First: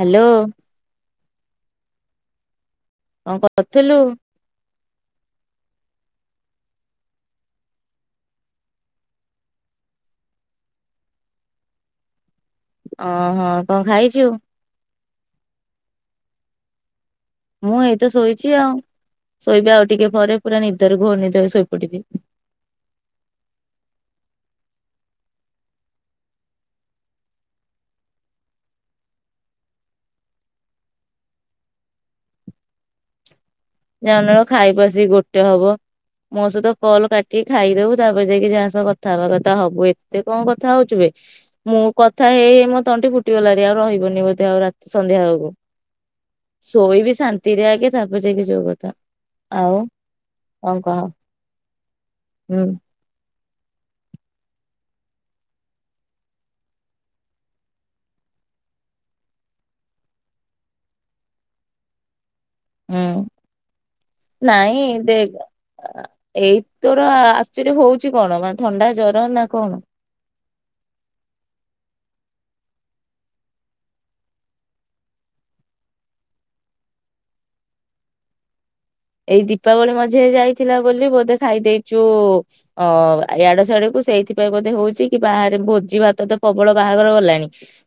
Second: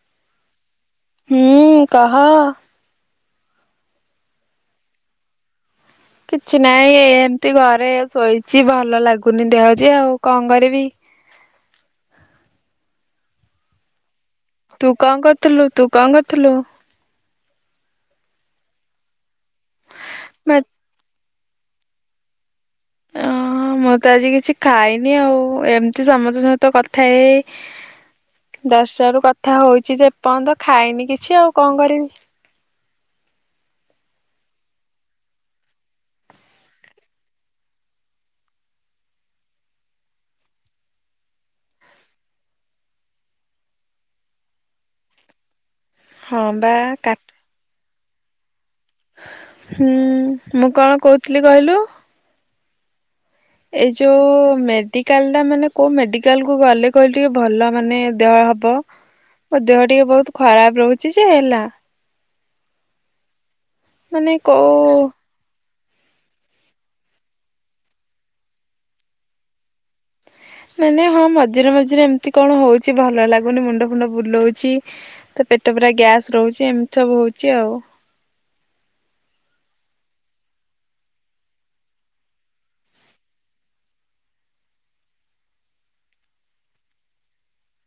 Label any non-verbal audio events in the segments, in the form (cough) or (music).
Hello. ହୁଁ କହ। କଣ କରୁଥୁଲୁ? କିଛି ନାଇଁ ଏମିତି ଘରେ ଶୋଇଛି ଭଲ ଲାଗୁନି ଦେହ ଯେ ଆଉ କଣ କରିବି? ଓହୋ କଣ ଖାଇଛୁ? ତୁ କଣ କରୁଥୁଲୁ ତୁ କଣ କରୁଥୁଲୁ? ମୁଁ ଏଇତ ଶୋଇଛି ଆଉ। ଶୋଇବି ଆଉ ଟିକେ ପରେ ପୁରା ନିଦରେ ଘୋର ନିଦରେ ଶୋଇପଡ଼ିବି। ହଁ ମୁଁ ତ ଆଜି କିଛି ଖାଇନି ଆଉ ଏମିତି ସମସ୍ତଙ୍କ ସହିତ କଥା ହେଇ ହେଇ ଦଶ ଟାରୁ କଥା ହଉଛି ଯେ ଏ ପର୍ଯ୍ୟନ୍ତ ଖାଇନି କିଛି ଆଉ କଣ କରିବି। ଜାଉ ନଳ ଖାଇବୁ ଆସିକି ଗୋଟେ ହବ ମୋ ସହିତ କଲ୍ କାଟିକି ଖାଇଦବୁ ତାପରେ ଯାଇକି ଯାହା ସହ କଥା ହେବା କଥା ହବୁ ଏତେ କଣ କଥା ହଉଛୁବେ ମୁଁ କଥା ହେଇ ମୋ ତଣ୍ଟି ଫୁଟିଗଲାଣି ଆଉ ରହିବନି ବୋଧେ ଆଉ ରାତି ସନ୍ଧ୍ୟା ବଳକୁ। ହଁ ବା କା ସୋଇବି ଶାନ୍ତି ରେ ଆଗେ ତାପ୍ ବଜାଇ (unintelligible) ଜଗତ୍ ହୁଁ ମୁଁ କହ କଣ କହୁଥିଲି କହିଲୁ ହୁଁ। ଏଇ ଯୋଉ ମେଡିକାଲ ଟା ମାନେ କୋଉ ମେଡିକାଲ କୁ ଗଲେ କହିଲୁ ଟିକେ ଭଲ ମାନେ ଦେହ ହବ ମୋ ଦେହ ଟିକେ ବହୁତ ଖରାପ ରହୁଛି ଯେ ହେଲା ହୁଁ ମାନେ ନାଇଁ କୋଉ ଦେଖ ଏଇ ତୋର ଆକଚୁଆଲି ହଉଛି କଣ ମାନେ ଥଣ୍ଡା ଜର ନା କଣ? ମାନେ ହଁ ମଝିରେ ମଝିରେ ଏମିତି କଣ ହଉଛି ଭଲ ଲାଗୁନି ମୁଣ୍ଡ ଫୁଣ୍ଡ ବୁଲଉଛି ତ ପେଟ ପୁରରା ଗ୍ୟାସ ରହୁଛି ଏମିତି ସବୁ ହଉଛି ଆଉ। ଏଇ ଦୀପାବଳି ମଝିରେ ଯାଇଥିଲା ବୋଲି ବୋଧେ ଖାଇ ଦେଇଛୁ ଅ ଇଆଡୁ ସିଆଡୁ ସେଇଥିପାଇଁ ବୋଧେ ହଉଛି କି ବାହାରେ ଭୋଜି ଭାତ ତ ପ୍ରବଳ ବାହାଘର ଗଲାଣି।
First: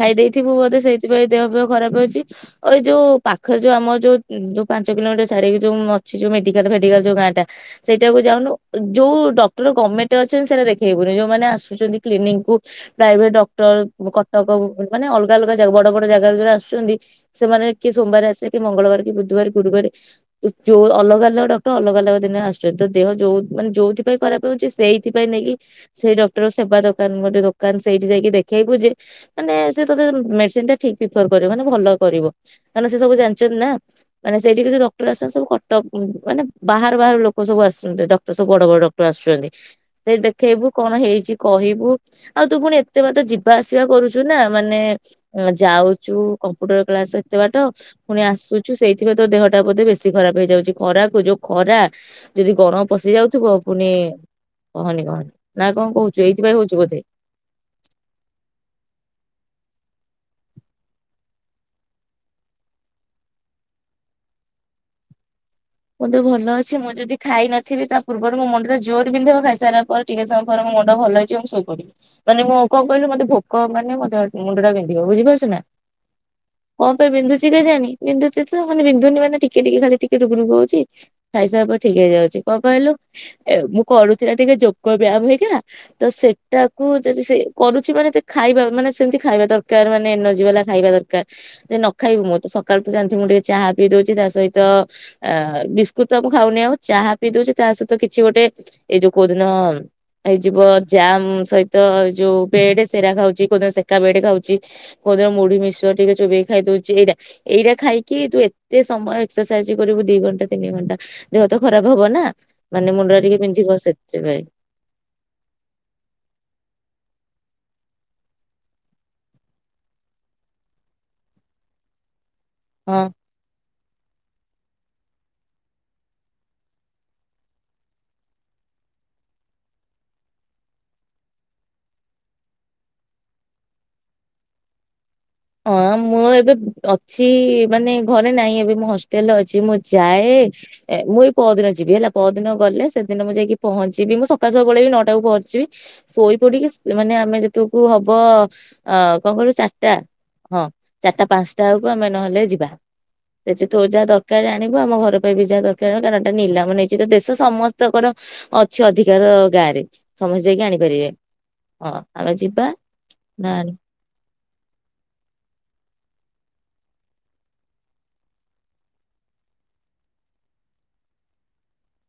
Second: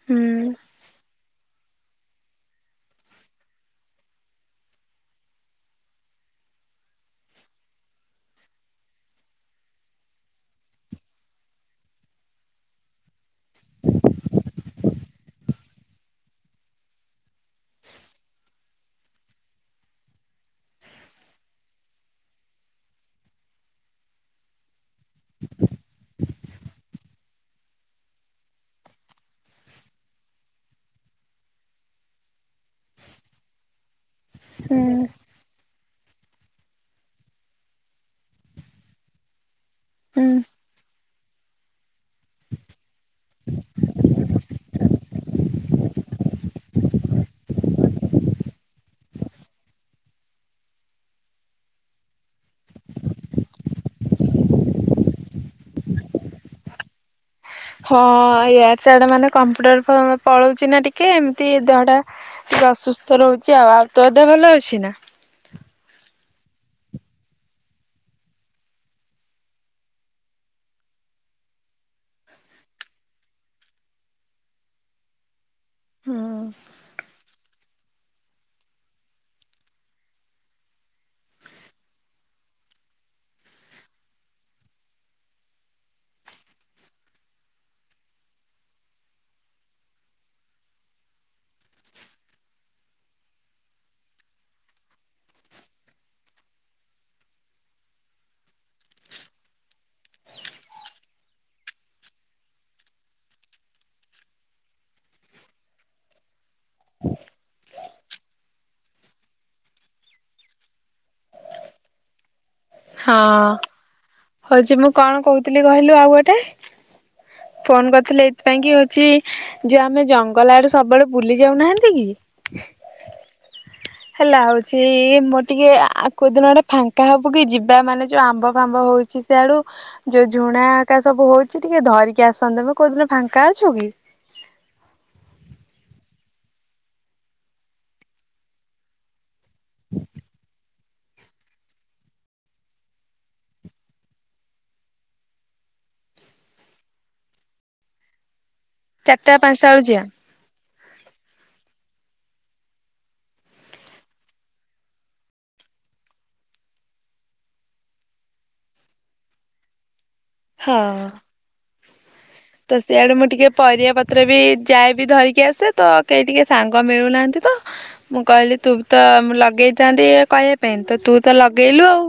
ଖାଇ ହୁଁ। ଦେଇଥିବୁ ବୋଧେ ସେଇଥିପାଇଁ ଦେହ ଫେହ ଖରାପ ଅଛି ଓ ଯୋଉ ପାଖରେ ଯୋଉ ଆମର ଯୋଉ ଯୋଉ ପାଞ୍ଚ କିଲୋମିଟର ଛାଡିକି ଯୋଉ ସେ ଯୋଉ ମେଡିକାଲ ଫେଡିକାଲ ଯୋଉ ଗାଁ ଟା ସେଇଟାକୁ ଯାଉୁନୁ ଯୋଉ ଡକ୍ଟର ଗମେଣ୍ଟ ରେ ଅଛନ୍ତି ସେଇଟା ଦେଖେଇବୁନି ଯୋଉମାନେ ଆସୁଛନ୍ତି କ୍ଲିିନିକ କୁ ପ୍ରାଇଭେଟ ଡକ୍ଟର କଟକ ଭୁବ ମାନେ ଅଲଗା ଅଲଗ ଯାଗା ବଡ ବଡ ଜାଗାରୁ ଯୋଉ ଆସୁଛନ୍ତି ସେମାନେ କିଏ ସୋମବାର ଆସିଲେ କି ମଙ୍ଗଳବାର କି ବୁଧବାର ଗୁରୁବାର ଯୋଉ ଅଲଗା ଅଲଗା ଡକ୍ଟର ଅଲଗା ଅଲଗା ଦିନରେ ଆସୁଛନ୍ତି ତୋ ଦେହ ଯୋଉ ମାନେ ଯୋଉଥିପାଇଁ ଖରାପ ହେଉଛି ସେଇଥିପାଇଁ ନେଇକି ସେଇ ଡକ୍ଟର ସେବା ଦୋକାନ ଗୋଟେ ଦୋକାନ ସେଇଠି ଯାଇକି ଦେଖେଇବୁ ଯେ ମାନେ ସେ ତୋତେ ମେଡିସିନ ଟା ଠିକ ପ୍ରିଫର କରିବ ମାନେ ଭଲ କରିବ କାରଣ ସେ ସବୁ ଜାଣିଛନ୍ତି ନା। ମାନେ ସେଇଠି କି ଯୋଉ ହୁଁ। ଡକ୍ଟର ଆସନ୍ତି ସବୁ। ଟ ଉପରକୁ ମାନେ ବାହାରୁ ବାହାରୁ ଲୋକ ସବୁ ଆସୁଛନ୍ତି ଡକ୍ଟର ସବୁ ବଡ ବଡ ଡକ୍ଟର ଆସୁଛନ୍ତି ସେଠି ହୁଁ ଦେଖେଇବୁ କଣ ହେଇଛି କହିବୁ ଆଉ ତୁ ଫୁଣି ଏତେ ବାଟ ଯିବା ଆସିବା କରୁଛୁ ନା ମାନେ ଯାଉଛୁ କମ୍ପୁଟର କ୍ଲାସ ଏତେ ବାଟ ପୁଣି ଆସୁଛୁ ସେଇଥିପାଇଁ ତୋ ଦେହଟା ବୋଧେ ବେଶୀ ଖରାପ ହେଇଯାଉଛି ଖରାକୁ ଯୋଉ ଖରା ଯଦି ଗରମ୍ ପଶିଯାଉଥିବ ପୁଣି କହନି କହନି ନା କଣ କହୁଛୁ ଏଇଥିପାଇଁ ହଉଛି ବୋଧେ। ହଁ ଏୟା ସିଆଡେ ମାନେ କମ୍ପ୍ୟୁଟର ପଳଉଛି ନା ଟିକେ ଏମିତି ଦେହ ଟା ଟିକେ ଅସୁସ୍ଥ ରହୁଛି ଆଉ ଆଉ ତୋ ଦେହ ଭଲ ଅଛି ନା। ମୋ ଦେହ ଭଲ ଅଛି ମୁଁ ଯଦି ଖାଇନଥିବି ତା ପୂର୍ବରୁ ମୋ ମୁଣ୍ଡ ଟା ଜୋରେ ବିନ୍ଧିବ ମୁଁ ଖାଇସାରିଲା ପରେ ଟିକେ ସମୟ ପରେ ମୋ ମୁଣ୍ଡ ଭଲ ହେଇଯିବ ମୁ ସୋଇ ପଡିବି ମାନେ ମୁଁ କଣ କହିଲୁ ମୋତେ ଭୋକ ମାନେ ମୋତେ ମୁଣ୍ଡ ଟା ବିନ୍ଧିବ ବୁଝିପାରୁଛ ନା। କଣ ପାଇଁ ବିନ୍ଧୁଛି କେଜାଣି? ବିନ୍ଧୁଛି ତ ମାନେ ବିନ୍ଧୁନି ମାନେ ଟିକେ ଟିକେ ଖାଲି ଟିକେ ରୁଗୁ ରୁଗ୍ ହବ ଚି ଖାଇସାରିଲା ପରେ ଠିକ ହେଇଯାଉଛି କଣ କହିଲୁ ଏ ମୁଁ କରୁଛି ନା ଟିକେ ଯୋଗ ବ୍ୟାୟାମ ହେଇଗା ତ ସେଟାକୁ ଯଦି ସେ କରୁଛି ମାନେ ତା ଖାଇବା ମାନେ ସେମତି ଖାଇବା ଦରକାର ମାନେ ଏନର୍ଜି ବାଲା ଖାଇବା ଦରକାର ଯଦି ନ ଖାଇବୁ ମୁଁ ତ ସକାଳ ତୁ ଯାଣିଥିବୁ ମୁଁ ଟିକେ ଚାହା ପିଇ ଦଉଛି ତା ସହିତ ବିସ୍କୁଟ ତ ମୁଁ ଖାଉନି ଆଉ ଚାହା ପିଇ ଦଉଛି ତା ସହିତ କିଛି ଗୋଟେ ଏଇ ଯୋଉ କୋଉଦିନ ହେଇଯିବ ଜାମ ସହିତ ଯୋଉ ବେଡ ସେରା ଖାଉଛି କୋଉଦିନ ସେକା ବେଡ ଖାଉଛି କୋଉଦିନ ମୁଢି ମିଶ୍ଚର ଟିକେ ଚୋବେଇ କି ଖାଇ ଦଉଛି ଏଇଟା ଏଇଟା ଖାଇକି ତୁ ଏତେ ସମୟ ଏକ୍ସରସାଇଜ କରିବୁ ଦି ଘଣ୍ଟା। ତିନି ଘଣ୍ଟା ଦେହ ତ ଖରାପ ହବ ନା। ମାନେ ମୁଣ୍ଡ ହଁ ଟା ଟିକେ ବିନ୍ଧିବ ସେଥିପାଇଁ ହଉଛି ମୁଁ କଣ କହୁଥିଲି କହିଲୁ ଆଉ ଗୋଟେ ଫୋନ କରିଥିଲେ ଏଇଥିପାଇଁ କି ହଉଛି ଯୋଉ ଆମେ ଜଙ୍ଗଲ ଆଡେ ସବୁବେଳେ ବୁଲି ଯାଉନାହାନ୍ତି କି ହଁ। ହେଲା ହଉଛି ମୋର ଟିକେ କୋଉ ଦିନ ଗୋଟେ ଫାଙ୍କା ହବୁ କି ଯିବା ମାନେ ଯୋଉ ଆମ୍ବ ଫାମ୍ବ ହଉଛି ସିଆଡୁ ଯୋଉ ଝୁଣା ଆକା ସବୁ ହଉଛି ଟିକେ ଧରିକି ଆସନ୍ତେମ କୋଉଦିନ ଫାଙ୍କା ଅଛୁ କି? ହଁ ମୁଁ ଏବେ ଅଛି ମାନେ ଘରେ ନାହିଁ ଏବେ ମୁଁ ହଷ୍ଟେଲରେ ଅ ମୁଁ ଯାଏ। ଏ ମୁଁ ଏଇ ପଅରିଦିନ ଯିବି ହେଲା ପଅରିଦିନ ଗଲେ ସେଦିନ ମୁଁ ଯାଇକି ପହଞ୍ଚିବି ମୁଁ ସକାଳୁ ସକାଳୁ ପଳେଇବି ନଅଟାବେଳକୁୁ ପହଞ୍ଚିଜିବି ଶୋଇ ପଡିକି ମାନେ ଆମେ ଯେତେବେଳ କୁ ହବ ଅ କଣ ଚାରିଟା କହିଲୁ ପାଞ୍ଚଟା ବେଳୁ ଚାରିଟା ଯିିବା। ହଁ ଚାରିଟା ପାଞ୍ଚଟା ବେଳକୁ ଆମେ ନହେଲେ ଯିବା ଯେ ତୁ ଯାହା ଦରକାର ଆଣିବୁ ଆମ ଘର ପାଇଁ ବି ଯାହା ଦରକାର କାରଣ ଏଟା ନିଲାମ ନେଇଛି ତ ଦେଶ ସମସ୍ତଙ୍କର ଅଛି ଅଧିକାର ଗାଁରେ। ସମସ୍ତେ ଯାଇକି ହଁ ଆଣିପାରିବେ। ହଁ। ଆମେ ଯିବା ତ ସେଆଡେ ମୁଁ ଟିକେ ନା ପରିବା ପତ୍ର ବି ଯାଏବି ଧରି ଟିକେ ଆସେ ତ କେହି ଟିକେ ସାଙ୍ଗ ମିଳୁନାହାନ୍ତି ତ ମୁଁ କହିଲି ତୁ ବି ତ ଲଗେଇଥାନ୍ତି କହିବା ପାଇଁ ତ ତୁ ତ ଲଗେଇଲୁ ଆଉ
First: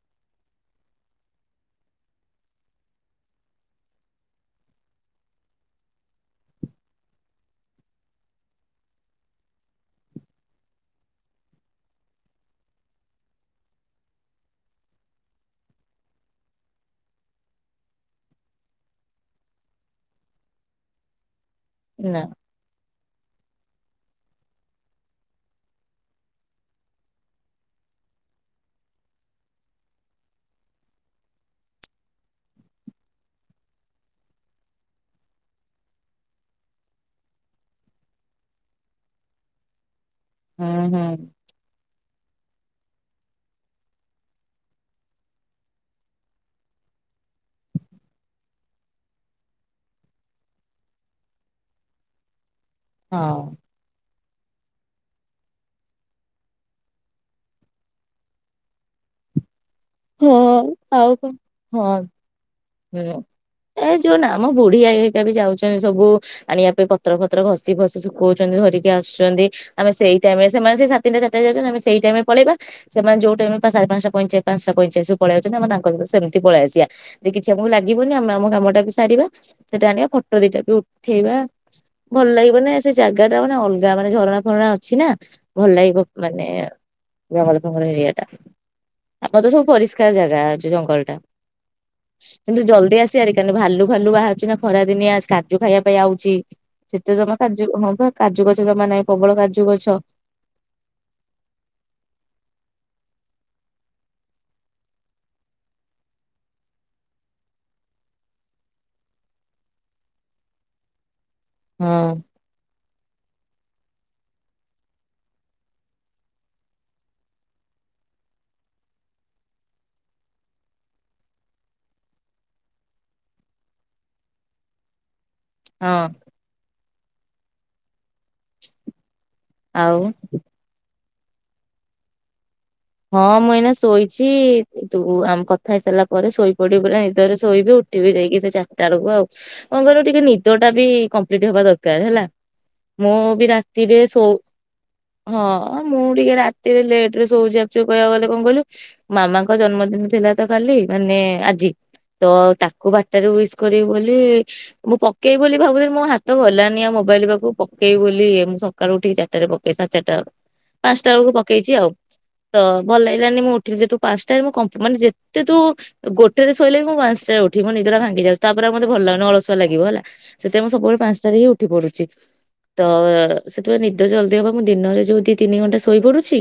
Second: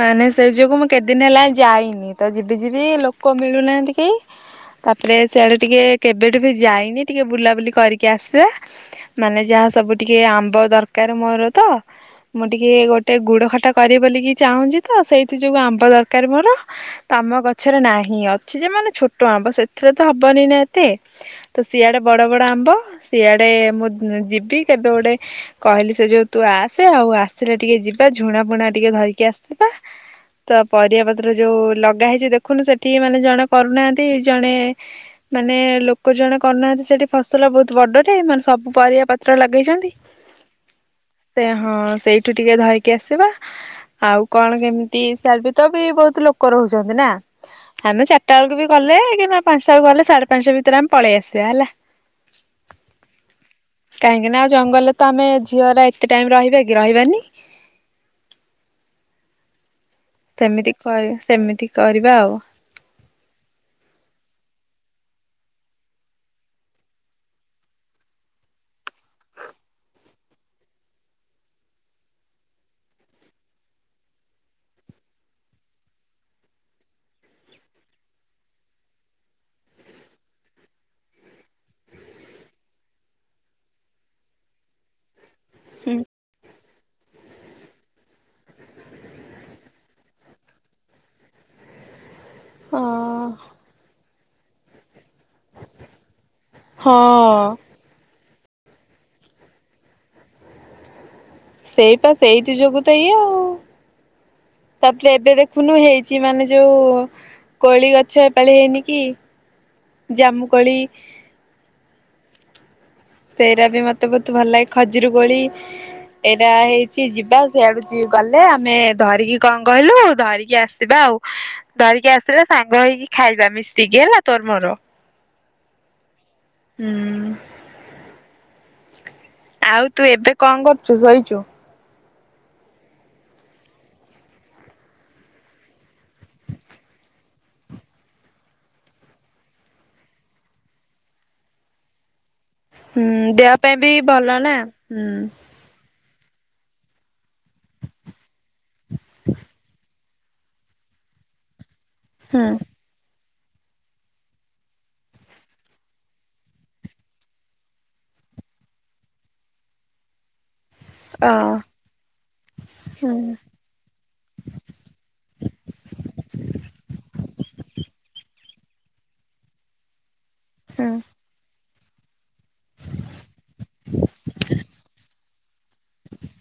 ମାନେ ସେଇଥି ଯୋଗୁ ମୁଁ କେତଦିନ ହେଲା ଯାଇନି ତ ଯିବି ଯିବି ଲୋକ ମିଳୁନାହାନ୍ତି। ତାପରେ ସେଆଡେ ଟିକେ କେବେଠୁ ବି ଯାଇନି ଟିକେ ବୁଲାବୁଲି କରିକି ଆସିବା ମାନେ ଯାହା ସବୁ ଟିକେ ଆମ୍ବ ଦରକାର ମୋର ତ ମୁଁ ଟିକେ ଗୋଟେ ଗୁଡ ଖଟା କରିବି ବୋଲିକି ଚାହୁଁଛି ତ ସେଇଥି ଯୋଉ ଆମ୍ବ ଦରକାର ମୋର ତମ ଗଛରେ ନାହିଁ ଅଛି ଯେ ମାନେ ଛୋଟ ଆମ୍ବ ସେଥିରେ ତ ହବନି ନା ଏତେ। ତ ସିଆଡେ ନା ବଡ ବଡ ଆମ୍ବ। ସିଆଡେ ମୁଁ ଯିବି କେବେ ଗୋଟେ କହିଲି ସେ ଯୋଉ ତୁ ଆସେ ଆଉ ଆସିଲେ ଟିକେ ଯିବା ଝୁଣା ପୁଣା ଟିକେ ଧରିକି ଆସିବା ତ ପରିବା ପତ୍ର ଯୋଉ ଲଗା ହେଇଛି ଦେଖୁନୁ ସେଠିକି ମାନେ ଜଣ କରୁନାହାନ୍ତି ଜଣେ ମାନେ ଲୋକ ଜଣେ କରୁନାହାନ୍ତି ସେଠି ଫସଲ ବହୁତ ବଡଟେ ମାନେ ସବୁ ପରିବା ପତ୍ର ଲଗେଇଛନ୍ତି। ହୁଁ ହୁଁ ସେ ହଁ ସେଇ ଟିକେ ଧରକି ଆସିବା ଆଉ କଣ କେମିତି ସାର ବି ତ ବି ବହୁତ ଲୋକ ରହୁଛନ୍ତି ନା ଆମେ ଚରାଟା ବେଳକୁ ବି କଲେ କି ବା ପାଞ୍ଚଟା ବେଳକୁ ଗଲେ ସାଢେ ପାଞ୍ଚଟା ଭିତରେ ଆମେ ପଳେଇ ଆସିବା ହେଲା। ହଁ। କାହିଁକି ନା ଆଉ ଜଙ୍ଗଲରେ ତ ଆମେ ଝିଅ ରା ଏତେ ଟାଇମ ରହିବା କି ରହିବାନି। ସେମିତି ହଁ ଆଉ କହିବ କଣ ସେମିତି ହଁ କରିବା ଆଉ ହୁଁ ଏ ଯୋଉ ନା ଆମ ବୁଢୀଆଇ ହେରିକା ବି ଯାଉଛନ୍ତି ସବୁ ଆଣିବା ପାଇଁ ପତ୍ର ଫତର ଘଷି ଫସି ଶୁଖଉଛନ୍ତି ଧରିକି ଆସୁଛନ୍ତି ଆମେ ସେଇ ଟାଇମ୍ ରେ ସେମାନେ ସେଇ ସାଢେ ତିନଟା ଚାରିଟା ରେ ଯାଉଛନ୍ତି ଆମେ ସେଇ ଟାଇମ୍ ରେ ପଳେଇବା ସେମାନେ ଯୋଉ ଟାଇମ୍ ରେ ସାଢେ ପାଞ୍ଚଟା ପଇଁଚାଶୁ ପାଞ୍ଚଟା ପଇଁଚାଳିଶ ପଳେଇ ଯାଉଛନ୍ତି ଆମେ ତାଙ୍କ ସହିତ ସେମିତି ପଳେଇ ଆସିବା। ଯେ କିଛି ଆମକୁ ଲାଗିବନି ଆମେ ଆମ କାମଟା ବି ସାରିବା ସେଟା ଆଣିବା ଫଟୋ ଦିଟା ବି ଉଠେଇବା ଭଲ ଲାଗିବନି ସେ ଜାଗା ଟା ମାନେ ଅଲଗା ମାନେ ଝରଣା ଫରଣା ଅଛି ନା। ଭଲ ଲାଗିବ ମାନେ ଜଙ୍ଗଲ ଫଙ୍ଗଲ ଏରିଆ ଟା ଆମର ତ ସବୁ ପରିଷ୍କାର ଜାଗା ଅଛି ଜଙ୍ଗଲ ଟା। କିନ୍ତୁ ହଁ ଜଲଦି୍ ଆସିିବା ଭାରି କାରଣ ଭାଲୁ ଭାଲୁ ବାହାର ସିନା ଖରା ଦିନିଆ କାଜୁ ଖାଇବା ପାଇଁ ଆଉଛି ସେତେ ଜମା ହଁ। କାର୍ଯ୍ୟ ହଁ ବା। କାଜୁ ଗଛ ଜମା ନାହିଁ ପ୍ରବଳ କାଜୁ ଗଛ। ସେଇପା ସେଇଥିୁ ଯୋଗୁ ତ ଇଏ ଆଉ ତାପରେ ଏବେ ଦେଖୁନୁ ହେଇଛି ମାନେ ଯୋଉ କୋଳି ଗଛ ଏପାଳି ହେଇନି କି ଜାମୁ କୋଳି। ହଁ। ସେଇଟା ବି ମତେ ବହୁତ ଭଲ ଲାଗେ ଖଜୁରୀ କୋଳି ଏଇଟା ହେଇଛି ଯିବା ସେଇଆଡୁ ଗଲେ ଆମେ ଧରିକି କଣ କହିଲୁ ଧରିକି ଆସିବା ଆଉ ଧରିକି ଆସିଲେ ସାଙ୍ଗ ହେଇକି ଖାଇବା ମିଶିକି ହେଲା ତୋର ମୋର। ହଁ। ହୁଁ। (inaudible) ଆଉ ତୁ ଏବେ କଣ କରୁଛୁ ଶୋଇଛୁ? ଚୁ? ହଁ ମୁଁ ଏଇନା ଶୋଇଛି ତୁ ଆମ କଥା ହେଇସାରିଲା ପରେ ଶୋଇପଡିବୁ ପ ନିଦରେ ଶୋଇବି ଉଠିବି ଯାଇକି ସେ ଚାରିଟା ବେଳକୁ ଆଉ କଣ କହିଲୁ ଟିକେ ନିଦ ଟା ବି କମ୍ପ୍ଲିଟ ହବା ଦରକାର ହେଲା। ହୁଁ ମୁଁ ଦେହ ପାଇଁ ବି ରାତିରେ ଶୋଉ ଭଲ ନା ହୁଁ। ହଁ ମୁଁ ଟିକେ ରାତିରେ ଲେଟ୍ ରେ ଶୋଉଛିି ବା ଯୋଉ କହିବାକୁ ଗଲେ କଣ କହିଲୁ ମାମାଙ୍କ ଜନ୍ମଦିନ ଥିଲା ତ କାଲି ମାନେ ଆଜି। ତ ହୁଁ ତାକୁ ବାଟ ରୁ ୱିଶ୍ କରିବି ବୋଲି ମୁଁ ପକେଇବି ବୋଲି ଭାବୁଥିଲି ମୋ ହାତ ଗଲାନି ଆ ମୋବାଇଲ ପାଖକୁ ପକେଇବ ବୋଲି ମୁଁ ସକାଳୁ ଉଠିକି ଚାରିଟା ରେ ପକେଇବ ସଢେଚରିଟା ବେଳୁ। ପାଞ୍ଚଟା ବେଳକୁ ଅ ପକେଇଛି ଆଉ। ତ ଭଲ ହୁଁ ଲାଗିଲାନି ମୁଁ ଉଠିଲି ଯେ ତୁ ପାଞ୍ଚଟାରେ ମୁଁ କମ୍ ମାନେ ଯେତେ ତୁ ଗୋଟେରେ ଶୋଇଲେ ବି ମୁଁ ପାଞ୍ଚଟାରେ ଉଠିବି ମୋ ନିଦ ଟା ଭାଙ୍ଗି ଯାଉଛି ତାପରେ ଆଉ ମତ ଭଲ ଲାଗୁନି ଅଳସୁଆ ଲାଗିବ ହେଲା। ସେତ ଆମ ହୁଁ ସବୁଳେ ପାଞ୍ଚଟାରେ ହିଁ ଉ ଉଠି ପଡୁଛି ତ ସେଥିପାଇଁ ନିଦ ଜଲଦି ହବ ମୁଁ ଦିନରେ ଯୋଉଦି ତିନି ଘଣ୍ଟା ଶୋଇପଡୁଛି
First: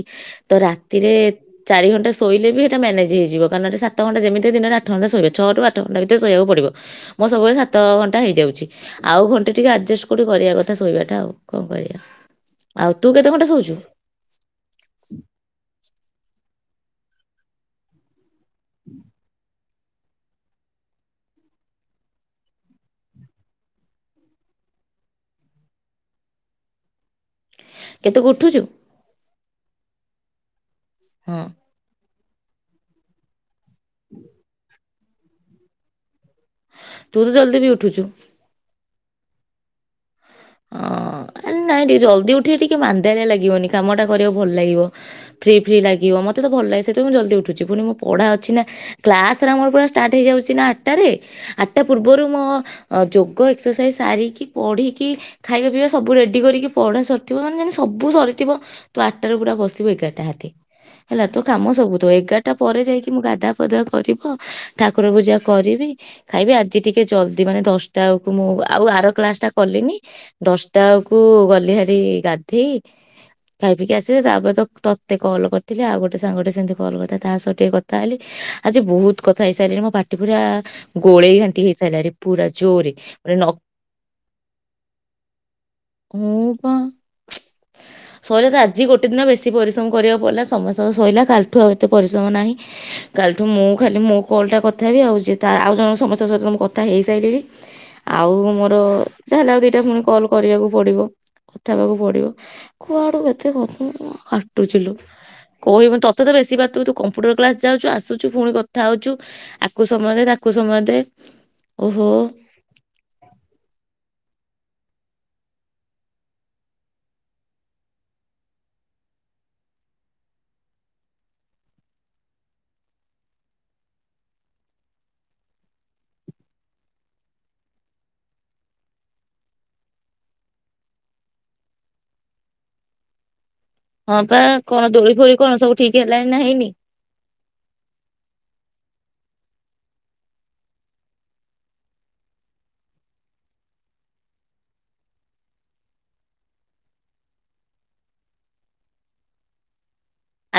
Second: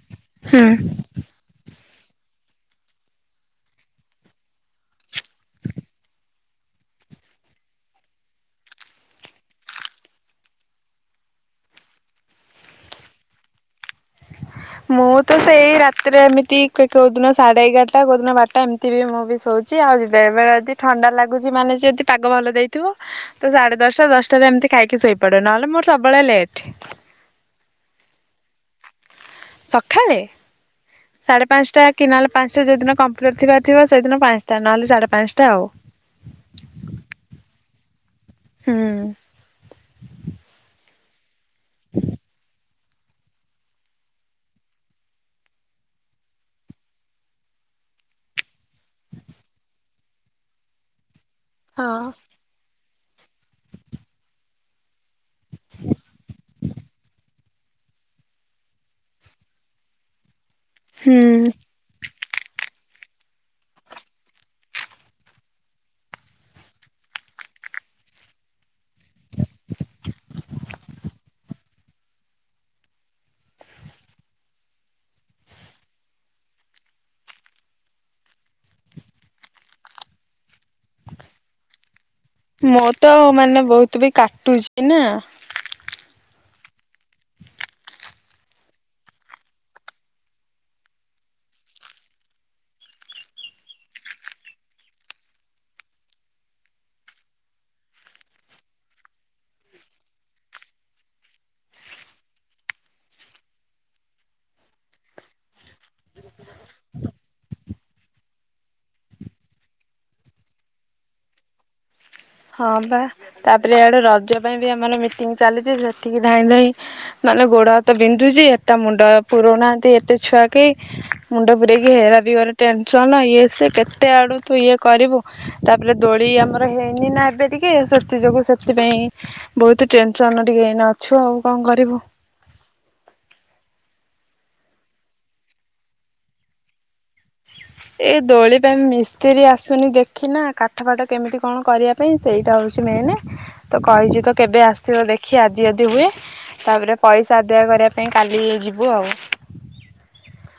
ତ ହୁଁ ରା ଚାରି ଘଣ୍ଟା ଶୋଇଲେ ବି ସେଇଟା ମ୍ୟାନେଜ ହେଇଯିବ କାରଣ ସାତ ଘଣ୍ଟା ଯେମିତି ଦିନରେ ଆଠ ଘଣ୍ଟା ଶୋଇବା ଛଅ ରୁ ଆଠ ଘଣ୍ଟା ଭିତରେ ଶୋଇବାକୁ ପଡିବ ମୋ ସବୁବେଳେ ସାତ ଘଣ୍ଟା ହେଇଯାଉଛି ଆଉ ଘଣ୍ଟେ ଟିକେ ଆଡଜଷ୍ଟ କୋଉଠି କରିବା କଥା ଶୋଇବାଟା ଆଉ କଣ କରିବା ଆଉ ତୁ କେତେ ଘଣ୍ଟା ଶୋଇଛୁ? ମୁଁ ତ ସେଇ ରାତି ରେ ଏମିତି କୋଉଦିନ ସାଢେ ଏଗାରଟା କୋଉଦିନ ବାରଟା। ଏମିତି ବି ମୁଁ ବି ଶୋଉ ଆଉ ଯିବା ଏବେ ଯଦି ଥଣ୍ଡା ଲାଗୁଛି ମାନେ ଯଦି ପାଗ ଭଲ ଦେଇଥିବ ତ ସାଢେ ଦଶଟା ଦଶଟାରେ ଏମିତି ଖାଇକି ଶୋଇପଡେ ନହେଲେ ମୋର ସବୁବେଳେ ଲେଟ୍। କେତେକୁ ଉଠୁଛୁ? ସଖାଳେ। ହଁ ସାଢ଼େ ପାଞ୍ଚଟା କିନହେଲେ ପାଞ୍ଚଟା ଯଉ ଦିନ କମ୍ପ୍ଲିଟ ଥିବ ଥିବା ସେଇଦିନ ପାଞ୍ଚଟା ନହେଲେ ସାଢେ ପାଞ୍ଚଟା ଆଉ ତୁ ତ ଜଲଦି ବି ଉଠୁଛୁ। ହୁଁ। ନାଇ ଟିକେ ଜଲଦି ଉଠେ ଟିକି କି ମାନ୍ଦାଳିଆ ଲାଗିବନି କାମ ଟା କରିବାକୁ ଭଲ ଲାଗିବ ଫ୍ରି ଫ୍ରି ଲାଗିବ ମତେ ତ ଭଲ ଲାଗେ ସେଇଟ ମୁଁ ଜଲଦି ଉଠୁଛି ପୁଣି ମୁଁ ପଢା ଅଛି ନା କ୍ଲାସରେ ମୋର ପୁରା ଷ୍ଟାର୍ଟ ହେଇଯାଉଛି ନା ଆଠଟାରେ। ଆଟ୍ଟା ହଁ। ପୂର୍ବରୁ ମ ଯୋଗ ଏକ୍ସରସାଇଜ ସାରିକି ପଢ଼ିକି ଖାଇବା ପିଇବା ସବୁ ରେଡ଼ି କରିକି ପଢା ସରିଥିବ ମାନେ ଜେନ୍ତିସବୁ ସରିଥିବ ତୁ ଆଠଟାରୁ ପୁରା ବସିବୁ ଏଗାରଟା ଆତେ। ହେଲା ତୋ ହୁଁ କାମ ସବୁ ତ ଏଗାର ଟା ପରେ ଯାଇକି ମୁଁ ଗାଧା ପାଧା କରିବ ଠାକୁର ପୂଜା କରିବି ଖାଇବି ଆଜି ଟିକେ ଜଲଦି ମାନେ ଦଶଟା ବେଳକୁ ମୁଁ ଆଉ ଆର କ୍ଳାସ ଟା କଲିନି। ଦଶଟା ବେଳକୁ ଗଲି ହାରି ଗାଧେଇ ଖାଇ ପିିକି ଆସିଲେ ତାପରେ ତ ତତେ କଲ୍ କରିଥିଲେ ଆଉ ଗୋଟେ ସାଙ୍ଗେ ସେମତି କଲ୍ କରିଥା ତା ସହ ଟିକେ କଥା ହେଲି ଆଜି ବହୁତ କଥା ହେଇସାରିଲିଣି ମୋ ପାଟି ପୁରା ଗୋଳେଇ ଘାଣ୍ଟି ହେଇସାରିଲଣି। ମୋର୍ ତ ଆଉ ମାନେ ବହୁତ ବି କାଟୁଛି ନା। ହୁଁ। ହଁ ସରିଲା ତ ଆଜି ଗୋଟେ ଦିନ ବେଶୀ ପରିଶ୍ରମ କରିବାକୁ ପଡ଼ିଲା ସମସ୍ତଙ୍କ ସରିଲା କାଲିଠୁ ଆଉ ଏତେ ପରିଶ୍ରମ ନାହିଁ କାଲିଠୁ ମୁଁ ଖାଲି ମୋ କଲ ଟା କଥା ହେବି ଆଉ ଆଉ ଜଣ ସମସ୍ତଙ୍କ ସହିତ ମୁଁ କଥା ହେଇସାରିଲି ଆଉ ମୋର ଯାହେଲେ କେତେ ପୁଣି କଲ୍ କରିବାକୁ ପଡ଼ିବ କଥା ହେବାକୁ ପଡ଼ିବ କୁଆଡ଼ୁ କେତେ କ କାଟୁଛିଲୋ କହିବୁ ତୋତେ ତ ବେଶୀ ବା ତୁ କମ୍ପ୍ୟୁଟର କ୍ଲାସ୍ ଯାଉଛୁ ଆସୁଛୁ ପୁଣି କଥା ହଉଛୁ ଆକୁ ସମୟ ଦେ ତାକୁ ସମୟ ଦେ ଓହୋ। ହଁ ବା ତାପରେ ଏଇଆଡେ ରଜ ପାଇଁ ବି ଆମର ମିଟିଙ୍ଗ ଚାଲିଛି ସେଠିକି ଧାଇଁ ଧାଇଁ ମାନେ ଗୋଡ ହାତ ବିନ୍ଧୁଛି ଏଟା ମୁଣ୍ଡ ପୁରରୁଉନାହାନ୍ତି ଏତେ ଛୁଆ କେହି ମୁଣ୍ଡ ପୁରୋଇକି ହେରା ବି ମୋର ଟେନସନ ଇଏ ସେ କେତେ ଆଡୁ ତୁ ଇଏ କରିବୁ ତାପରେ ଦୋଳି ଆମର ହେଇନି ନା। ଏ ଟିକେ ସେଥି ଯୋଗୁ ସେଥିପାଇ ବହୁତ ଟେନସନ ଟିକେ ଅଛୁ ଆଉ କଣ କରିବୁ। ହଁ ବା କଣ ଦୋଳି ଫୋଳି କଣ ସବୁ ଠିକ ହେଲାଣି ନା ହେଇନି। ଏଇ ଦୋଳି ପାଇଁ ମିସ୍ତ୍ରୀ ଆସୁନି ଦେଖି ନା କାଠ ଫାଠ କେମିତି କଣ କରିବା ପାଇଁ ସେଇଟା ହଉଛି ମେନ ତ କହିଚ ତ କେବେ ଆସିବ ଦେଖି ଆଦି ଆଦି ହୁଏ ତାପରେ ପଇସା ଆଦାୟ କରିବା ପାଇଁ କାଲି ଯିବୁ ଆଉ।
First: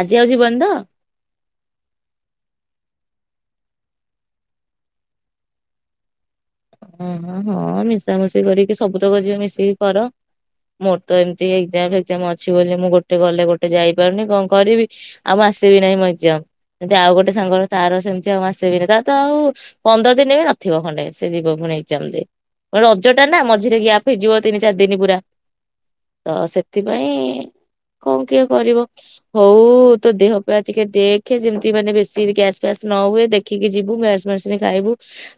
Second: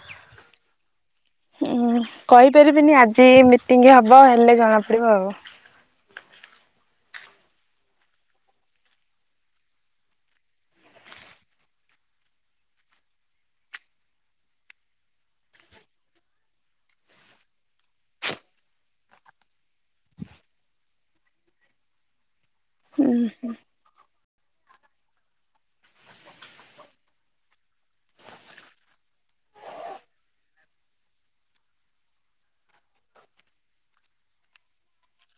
ଆଜି ଆଉ ଯିବନି ତ? ହୁଁ କହିପାରିବିନି ଆଜି ମିଟିଂ ହବ ହେଲେ ଜଣା ପଡିବ ଆଉ। ଉଁ ହୁଁ ହୁଁ ମିଶାମଶି କରିକି ସବୁ ତ ଯିବେ ମିଶିକି କର ମୋର ତ ଏମିତି ଏକ୍ଜାମ ଫଜାମ ଅଛି ବୋଲି ମୁଁ ଗୋଟେ ଗଲେ ଗୋଟେ ଯାଇପାରୁନି କଣ କରିବି ଆଉ ଆସିବି ନାହିଁ ମୋ ଏକ୍ଜାମ ଯମତି ଆଉ ଗୋଟେ ସାଙ୍ଗର ତାର ସେମିତି ଆଉ ମାସେ ବି ନାହିଁ ତ ତ ଆଉ ପନ୍ଦର ଦିନ ବି ନଥିବ ଖଣ୍ଡେ। ସେ ଯିବ ଫୁଣି ଏକ୍ସାମ ଦେଇ। ରଜ ହୁଁ ଟା ନା ମଝିରେ ଗ୍ୟାପ୍ ହେଇଯିବ। ତିନି ଚାରି ଦିନ ପୁରା ତ ସେଥିପାଇଁ କଣ କିଏ କରିବ ହଉ ତୋ ଦେହ ପା ଟିକେ ଦେଖେ ଯେମିତି ମାନେ ବେଶୀ ଗ୍ୟାସ ଫ୍ୟାସ ନ ହୁଏ ଦେଖିକି ଯିବୁ ଗ୍ୟାସ ମେଡିସିନ ଖାଇବୁ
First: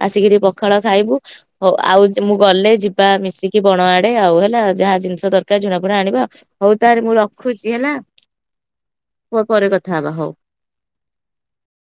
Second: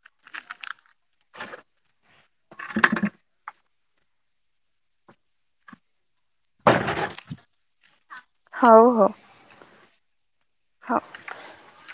ଆସିକି ଟି ପଖାଳ ଖାଇବୁ ହଉ ଆ ମୁଁ ଗଲେ ଯିବା ମିଶି କି ବଣ ଆଡେ ଆଉ ହେଲା ଯାହା ଜିନିଷ ଦରକାର ଝୁଣାଫୁଣା ଆଣିବା। ହଉ ତାରେ ମୁଁ ରଖୁଛି ହେଲା ପ ପରେ କଥା ହେ ଥା ହବା ହଉ। ହଁ।